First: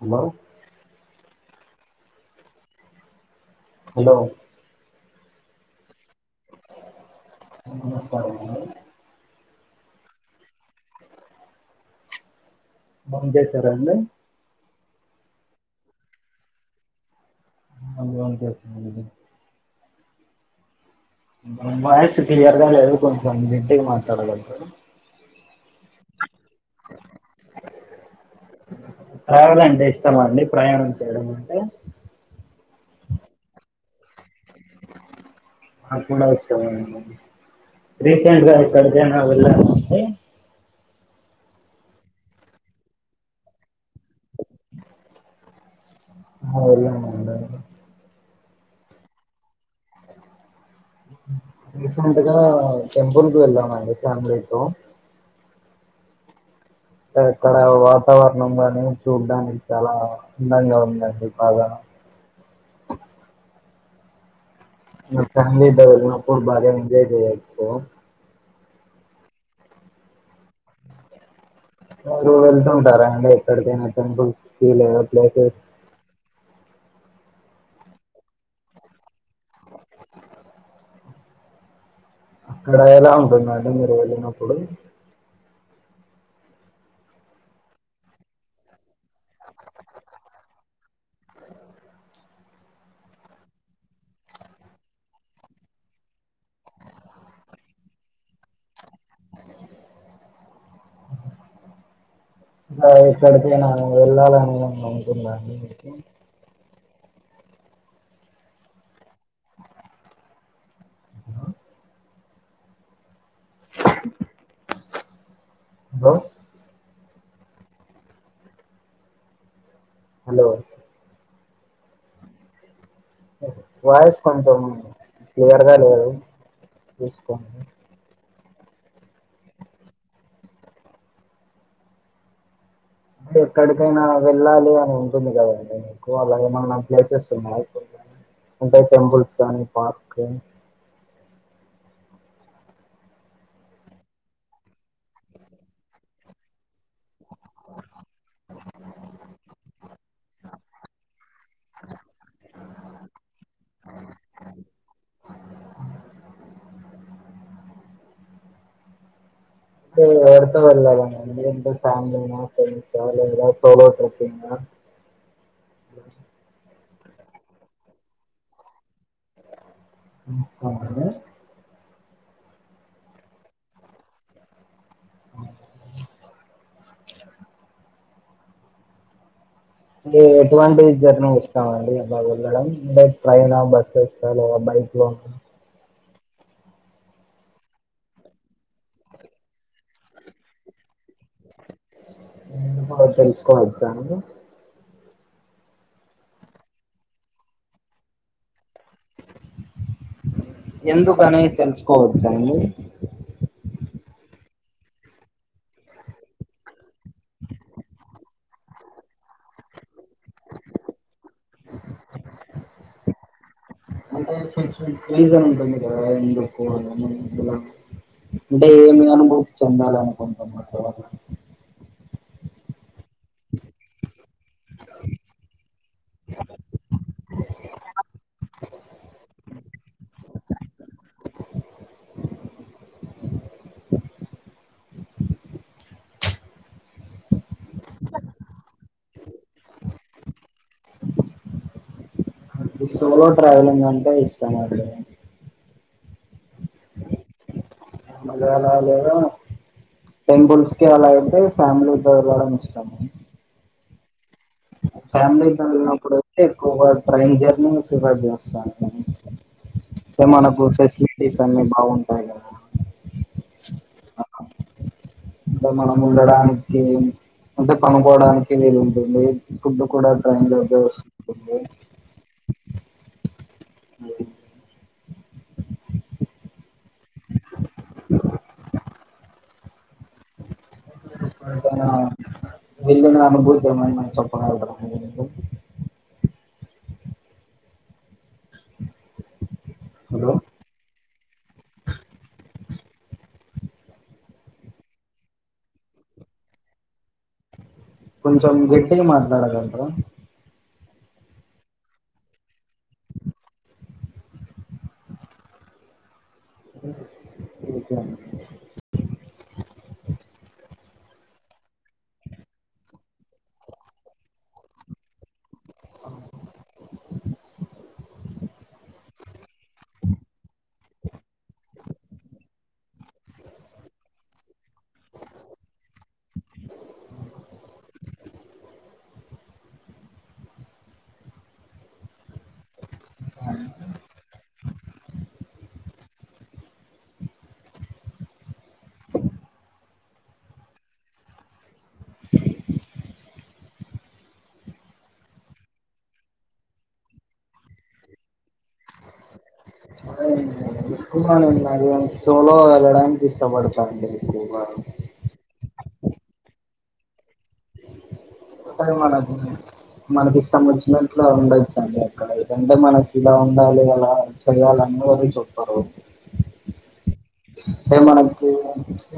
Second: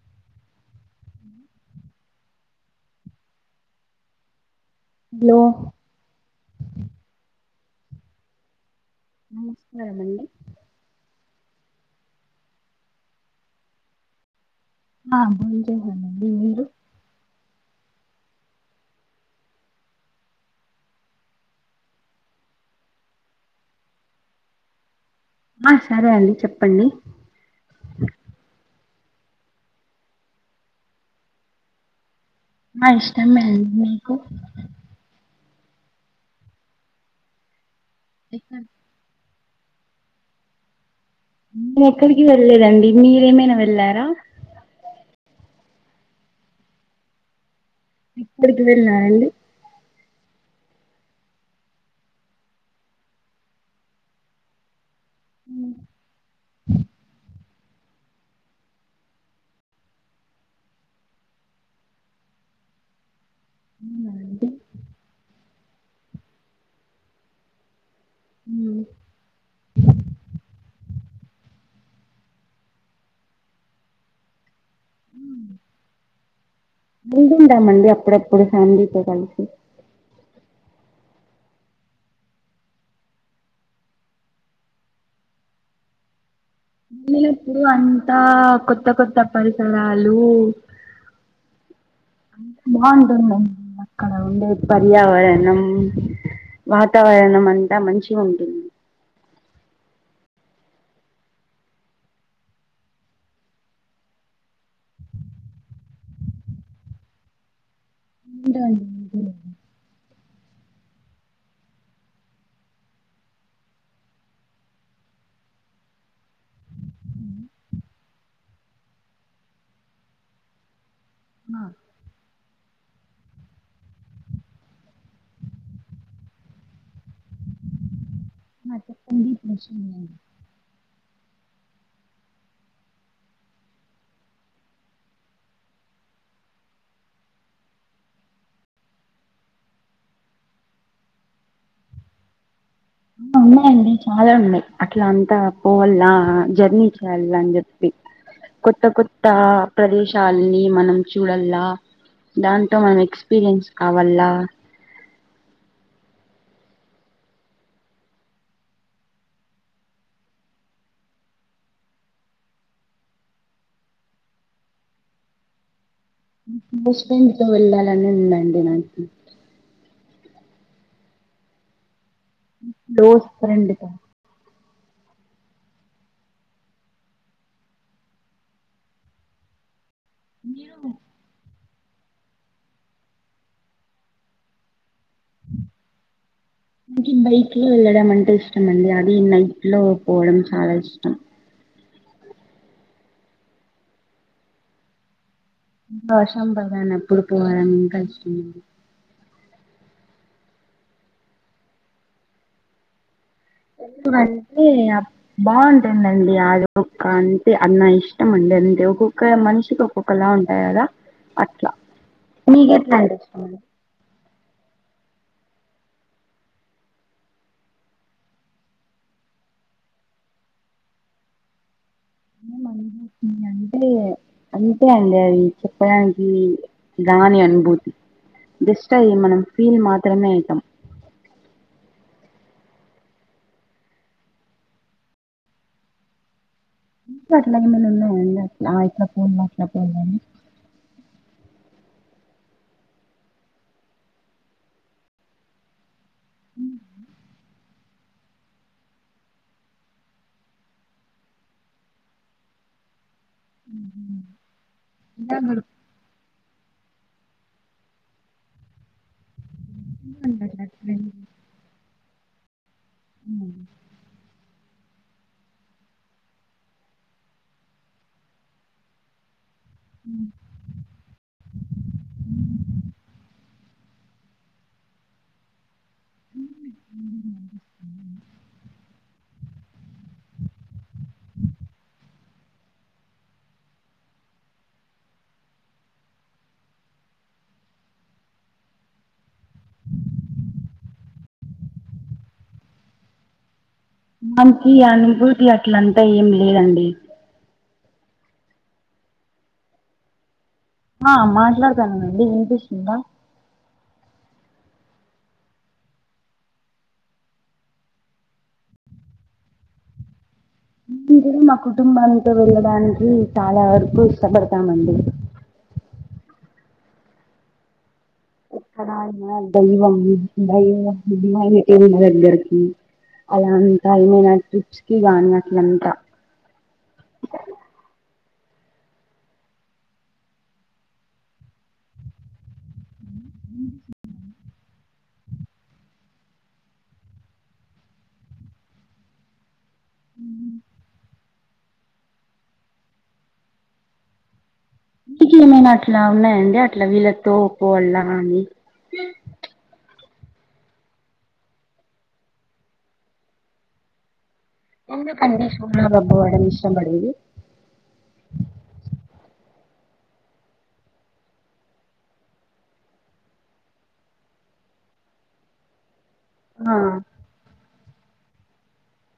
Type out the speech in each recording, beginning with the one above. Hello hello hello నమస్కారం నమస్కారమ అండి బొంచేసారా అండి ఆ బొంచేసాను అండి మీరు [unintelligible] వాయిస్ క్లియర్ గా లేదు కొంచం గట్టిగా మాట్లాడండి ఆ సరే అండి చెప్ పండి ట్రావెల్ అంటే ఇష్టమ అండి ప్రయాణం చేయడం అంటే ఆ ఇష్టం ఏ అండి మీీకు అప్పుడు [unintelligible] రీసెంట్ గా ఎక్కడికైనా వెల్ వెళ్ళారా అండి నేను ఎక్కడికి వెళ్లేదండి మీరేమైనా వెళ్లార రా ఆ వెళ్ళాం అండి ఎక్కడికి వెళ్ళాారండి రీసెంట్ గా టెంపుల్ కు వెళ్ళామండి ఫ్యామిలీతో ఉ [unintelligible] ఇక్కడ వాతావరణం కానీ, చూడ్డానికి చాలా అందంగా ఉందండి బాగా ఉ నా ఫ్యామిలీ ద నాప్పుడు బాగా ఎంజాయ్ చేయ ఇతే హ [unintelligible] మీరు వెళ్తుంటారా అండి ఎక్కడికైనా టెంపుల్స్ ఫీల్వో ప్లేసెస్ వెళితుంటమండి అప్పుడప్పుడు ఫ్యామిలీతో కలిసి అక్కడ ఎలా ఉంటుందండి మీరు వెళ్ళినప్పుడు. వెళ్ళనప్పుడు అంతా కొత్త కొత్త పరిసరాలు అ బాగుంటుంది. అక్కడ ఉండే పర్యావరణం వాతావరణం అంతా మంచిగా ఉంటుంది. ఇ ఇక్కడిక నను వెళ్ళాలని నను అనుకున్నాం. డన్ హలో హలో ఆ వాయిస్ కొంచెం క్లియర్గా లేదు. చూసుకో మ చెప్పడిీషడి [unintelligible] ఎక్కడికైనా వెళ్ళాలి అని ఉంటుంది, కదండి మీకు అలాగేమన్నా ప్లేసెస్ ఉన్నా అంటే టెంపుల్స్ కానీ పార్క్ ఉన్నాయండి చాలా ఉన్నాయి. అట్లా అంతా పోవాల జర్నీ చే అని చెప్పి కొత్త కొత్త ప్రదేశాలని మనం చూడల్లా దాంతో మనం ఎక్స్పీరియన్స్ కావల్లా [unintelligible] బష్ పెండ్తో వెళ్ళాలని ఉందండి నాకి నమస్క [unintelligible] దోష్ ఫ్రెండుతో [inaudible] దీ మీరు ఎటువంటీ జర్నీ స్తామండి అ బగా వెళ్ళడం అంటే ట్రైన్ ఆ బస్సెస్ ఆ లేదా బైక్ లో బైక్ లో వెళ్ళడం అంటే ఇష్టం అండి అది నైట్ లో పోవడం చాలా ఇష్టం. ఎందుకో తెలుసుకోవచ్చా అండి బాషం బగాన అప్పుడు పోవాలని ఇంకా ఇష్టం అండి ఎందుకని తెలుసుకోవచ్చా అండి అంటే బాగుంటుందండి ఆది ఒక్క అంటే అన్న ఇష్టం అండి అంటే ఒక్కొక్క మనిషికి ఓ ఒకలా ఉంటాయి కదా అట్లా మీక ఎట్లా అండి అంటే రీజన్ ఉంటుంది కదా ఎందుకు అని అంటే ఏమి అనుభూతి చెందాల అనుకుంటున్నారు. మన అంటే అంతే అండి అది చెప్పడానికి దాని అనుభూతి జస్ట్ అయ్య మనం ఫీల్ మాత్రమే అయితాం [unintelligible] అట్లా ఏమన్న ఉన్నాయండి ఆ ఇట్లా ఫోన్లో పోలే సోలో ట్ర్రావెలింగ్ అంటే ఇష్టమా అండి అ [inaudible] మళ్ళ అలా లేద టెంపుల్సకి అలా అంటే ఫ్యామిలీ తో వెళ్లడం ఇష్టం. ఇలా ఫ్యామిలీతో వెళ్ళినప్పుడు ఎక్కువ గా ట్రైన్ జర్నీ ను చేస్తాను గడుపుతుందండి మనకు అట్లా ఫ్రెండ్స్ ఫెసిలిటీస్ అన్ని బాగు అవ్నా [unintelligible] ఆ అంటె మనం ఉండడానికి అంటే పండుకోడానికి వీలుంటుంది ఫుడ్ కూడా టైం లోకె వస్తది [inaudible] [inaudible] వెళ్లిన అనుభూతి ఏదైనా చెప్పగల్గుతారా హలో దానికి అనుభూతి అట్లంటా ఏం లేదండి కొంచం గట్టిగ మాట్లాడాగలుగుతర ఆ మాట్లాడతానండి ఇనిపిస్తుందా ఇంక ఇ మా కుటుంబంతో వెళ్ళడానికి చాలా వరకు ఇష్టపడతామండి [inaudible] ఎక్కడ గలీవ [inaudible] మా దగ్గరకి అలా అంతా ఏమైనా ట్రిప్స్ కి గానీ అట్లంతా [unintelligible] ఊ ఇంటికెమైనా అట్లా ఉన్నాయండి అట్లా వీళ్ళ తో పోల్ల అని అల ఏమ్ లే సోలో వెళడానికి ఇష్టపడతంతే ఎందుకండి సో [unintelligible] ఇష్టం పడేది టె మనమ్ మనకి ఇష్టం ఒచ్చినట్లు ఉండొచ్చండి అక్కడ అంటె మనకిలా ఉండాలి అలా చెయ్యాలని ఎవరు చెప్పరు ఆ టె మనకు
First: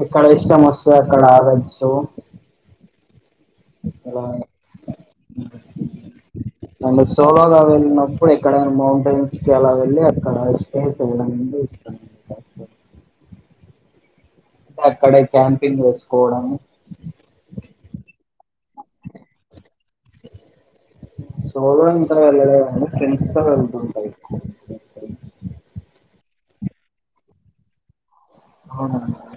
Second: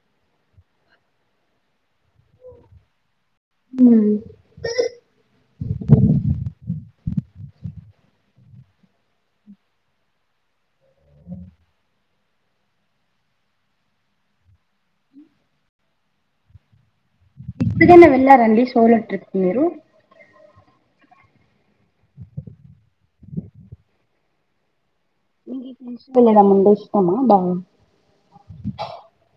ఎక్కడ ఇష్టం ఒస్తే అక్కడ అగోచ్చు హమ్ అండ్ సోలోగా వెళ్ళినప్పుడు ఎక్కడైనా మౌంటైన్స్ కి అలా వెళ్ళి అక్కడ స్టే చేడం అంటె ఇష్టం అక్కడే క్యాంపింగ్ వెస్కోడం ఎప్పుడైనా వెళ్ళారండి సోలో ట్రిప్ మీరు సోలో ఇంక వెళ్ళలేదండి ఫెండ్స్ తో వెళ్తూంట ఎక్కువ తోయల్లడం మంటె ఇష్టమా బాగ అవునండి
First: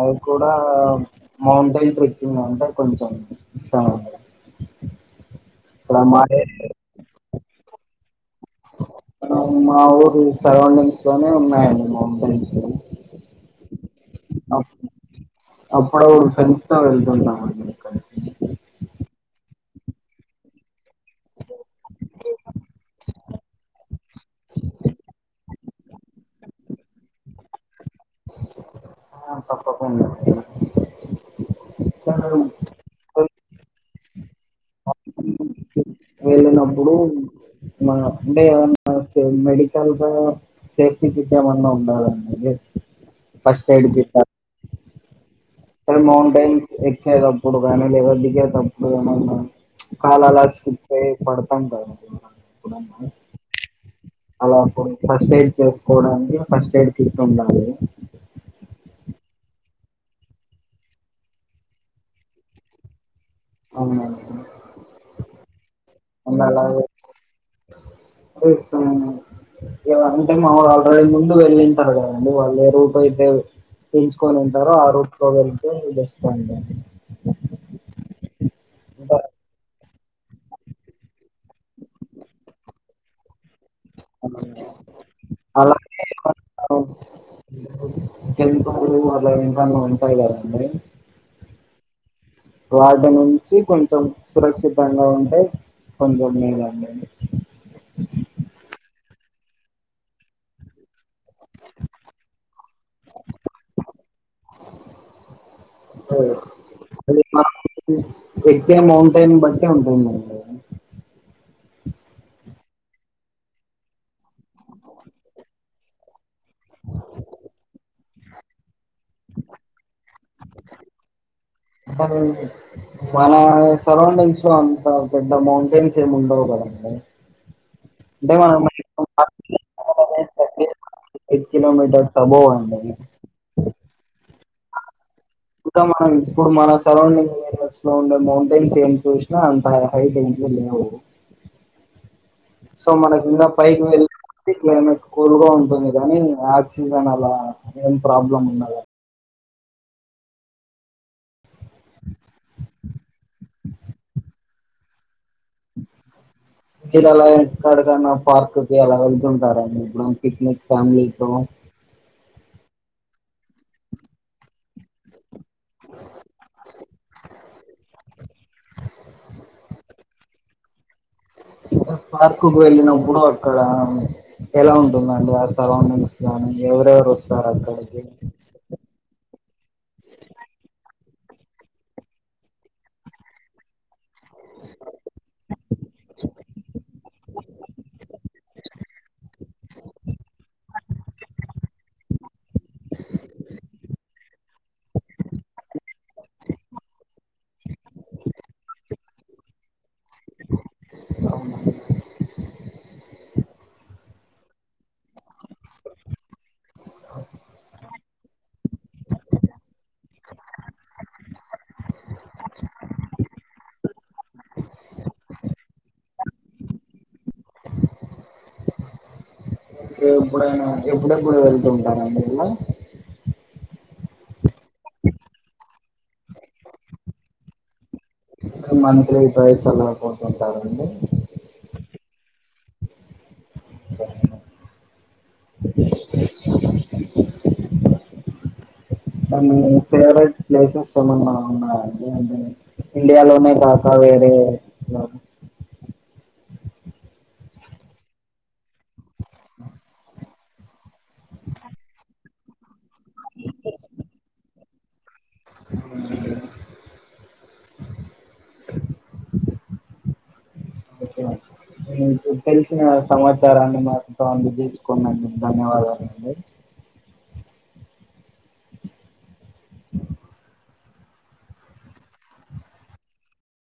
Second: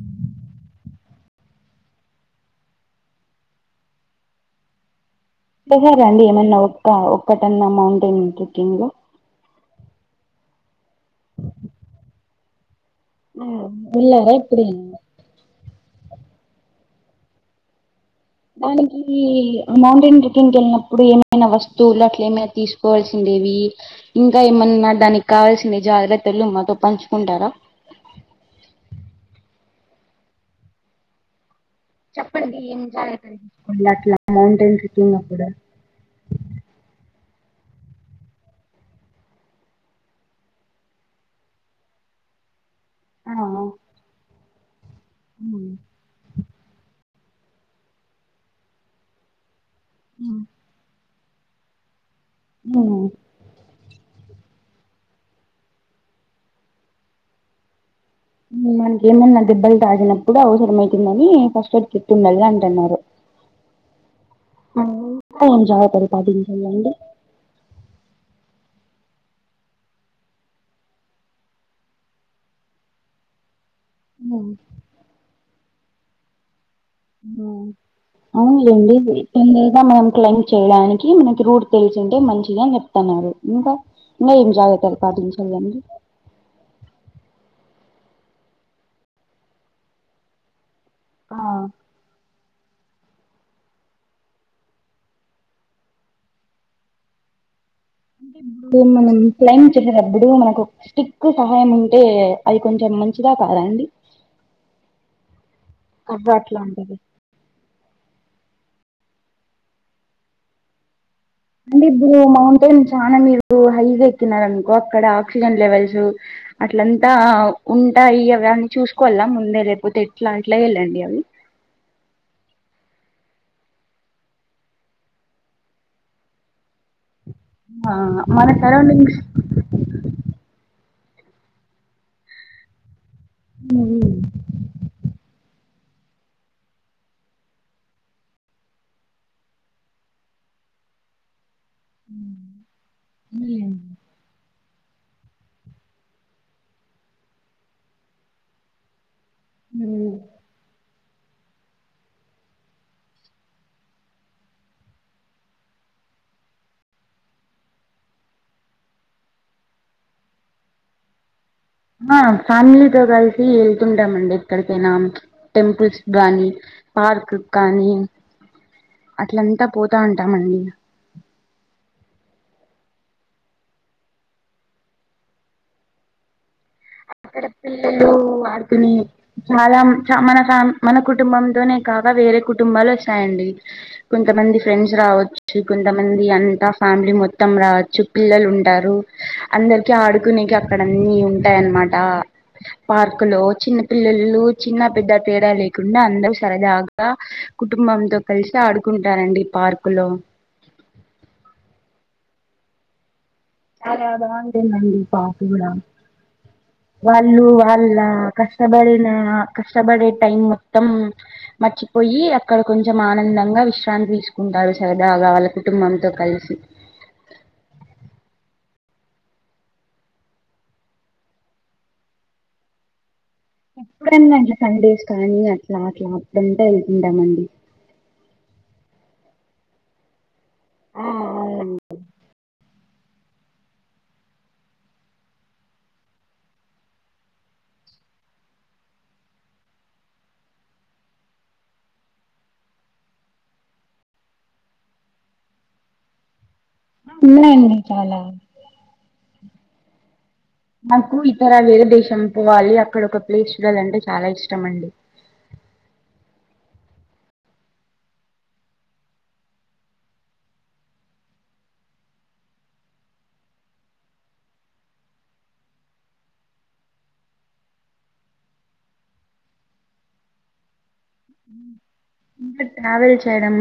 అది కూడా మౌంటెన్ ట్రెక్కింగ్ అంటే కొంచెం చా సారా అండి ఏమన్నా ఒక్క ఒక్క ఎన్న మౌంటెన్ ట్రిక్కింగు మా ఊరు సరౌండింగ్స్ లోనే ఉన్నాయండి మౌంటైన్స్ ఆ వెళ్లార ఎప్పుడైన ప్పుడు ఫ్రండ్స్ తో వెళ్తుంటాం మండి అక్కడికి దనికీ మౌంటైన్ ట్రెక్కింక్కి ఎళ్ళినప్ ప్పుడు ఏమైన వస్తువులు అట్లా ఏమైనా తీసుకోవాల్సిందేవి ఇంకా ఏమన్నా దానికి కావాల్స్ జాగ్రత్తలు మాతో పంచుకుంటారా పప్పకుం చప్పడి బ ఏం జాలారి కొళ్లాట్లా మౌంటైన్ ట్రెక్కంగ్ కూడాడ వెళ్ళినప్పుడు అంటే ఏమన్నా మెడికల్ సేఫ్టీ కి ఏమన్నా ఉండాలండి ఆ ఫస్ట్ ఎడ్ ఉమ్, ఎక్కే తప్పుడు కానీ లేవ దడికే తప్పుడు కాని ఉన్నా ఉమ్, కాాలలాస్ పడతాంంట ఉ అలా ఫస్ట్ ఎయిడ్ చేసుకోవడానికి ఫస్ట్ ఎయిడ్ తిట్ ఉండాలి మనక ఏమన్నా దెబ్బలు తాసినప్పుడు అవసరం అవుతుందని ఫస్ట్ ఎయిడ్ తిట్ండాలి అంటు అన్నారు అవునండి జాల అండ్ పరిపాటింట ఎవరంటే మామరు ఆల్రెడీ ముందు వెళ్ళింటారు కదండి వాళ్ళు ఏ రూట్ అయితే పెంచుకొని ఉమ్, ఉంటారు ఆ రూట్ లో గురించి అడి ఉ ఆవు ఏడి ఇంకా ఇ మనం క్లైంబ్ చేయడానికి మనకి రూట్ తెలిసుంటే మంచిగా చెప్తున్నారు కా న జగే తరు పా దని చల్దం తెంప వాలా ఏంటన్నా ఉంటాయి కదండి ఆ వాటి నుంచి కొంచెం సురక్షితంగా ఉంటే కొంద లేవడి అే ఇప్పుడు మనం క్లైమ్ చేసేటప్పుడు మనకు స్టిక్ కు సహాయం ఉంటే అది కొంచెం మంచిదా కాదండి అ అట్లాంటది ఎక్తే మౌంటైనింగ్ బట్టి ఉంటు మ అంటే ఇప్పుడు మౌంటైన్ చా మీరు హైగా ఎక్కిినార అనుకో అక్కడ ఆక్సిజన్ లెవెల్స్ అట్లంతా ఉంటాయి అవి అన్నీ చూసుకోాల ముందే లేకపోతే ఎట్లా అట్లా వెళ్ళండి అవి అ మన సరౌండింగ్స్ అంత పెద్ద మౌంటైన్స్ ఏమి ఉండవు కదండి అంటే మన మనం సరౌండింగ్స్ కిలోమీటర్ సబో అడి హ్మ్. ఇకా మనం ఇప్పుడు మన సరౌండింగ్ ఏరియాస్ లో ఉండే మౌంటైన్స్ ఏంటి చూసినా అంత హైట్ ఏంటి లేవు సో మనకి ఇంద పైకి వెళ క్లైమేట్ కూల్గా ఉంటుంది కానీ ఆయాక్సిజన్ అలా ఏం ప్రాబ్లమ్ ఉన్నద హ ఇక్కడ అలా ఎక్కడకన్నా పార్క్కి అలా వెళ్తుంటారండి ఇప్పుడు పిక్నిక్ ఫ్యామిలీతో ఆ ఫ్యామిలీతో కలిసి వెళ్తుంటామ అండి ఎక్కడికైనా టెంపుల్స్ కాగానీ పార్క్ కానీ అట్లంతా పోతా ఉంట ట్టామడి పార్క్కు వెళ్ళినప్పుడు అక్కడ ఎలా ఉంటుందండి ఆ సరౌండింగ్స్ గాని అక్కడ పిల్లలు ఆడుకుని చాలా చ మన సా మన కుటుంబంతోనే కాక వేరే కుటుంబాలు వస్తాయండి కొంతమంది ఫ్రెండ్స్ రావచ్చు కొంతమంది అంతా ఫ్యామిలీ మొత్తం మొత్తం రావచ్చు పిల్లలు ఉంటారు అందరికి ఆడుకునేకి అక్కడ అన్ని ఉంటాయిన్నమాట నా పార్కు లో చిన్న పిల్లలు లు చిన్న పెద్ద తేడా లేకుండా అందరూ సరదాగా కుటుంబంతో కలిసి ఆడుకుంటారంండి పార్కు లో చాలా బాగుంటుందండి పాప కూడా వాళ్ళు వాళ్ళ కష్టపడిన కష్టపడే టైం మొత్తం మర్చిపోయి అక్కడ కొంచెం ఆనందంగా విశ్రాంతి తీసుకుంటారు సరదాగా వాళ్ళ కుటుంబంతో కలిసి ఎప్పుడైనా ఎప్పుడెప్పుడు వెళ్తుూ ఉంటారండి ఇలా ఎప్పుడన్నా అట్లా సడేస్ కానీ అట్లా అట్లా అప్పుడుంటా వెళ్తుంటామండి మన ఇద చల్ పతుంది కావుడి ఆ అవును కానీ ఫేవరెట్ ప్లేసెస్ ఏమన్నా ఉన్నాయండీ ఇండియాలోనే కాక వేరే ఉన్నయండి చాలా నాకు ఇతర వేరే దేశం పోవాలి అక్కడ ఒక ప్లేస్ చూడాలంటే చాలా ఇష్టం అండి ఓకే. మీకు తెలిసిన సమాచారాన్ని మాతో అందచేసుకున్నందుకు ధన్యవాదాలండీ ఇంక ట్రావెల్ చేయడం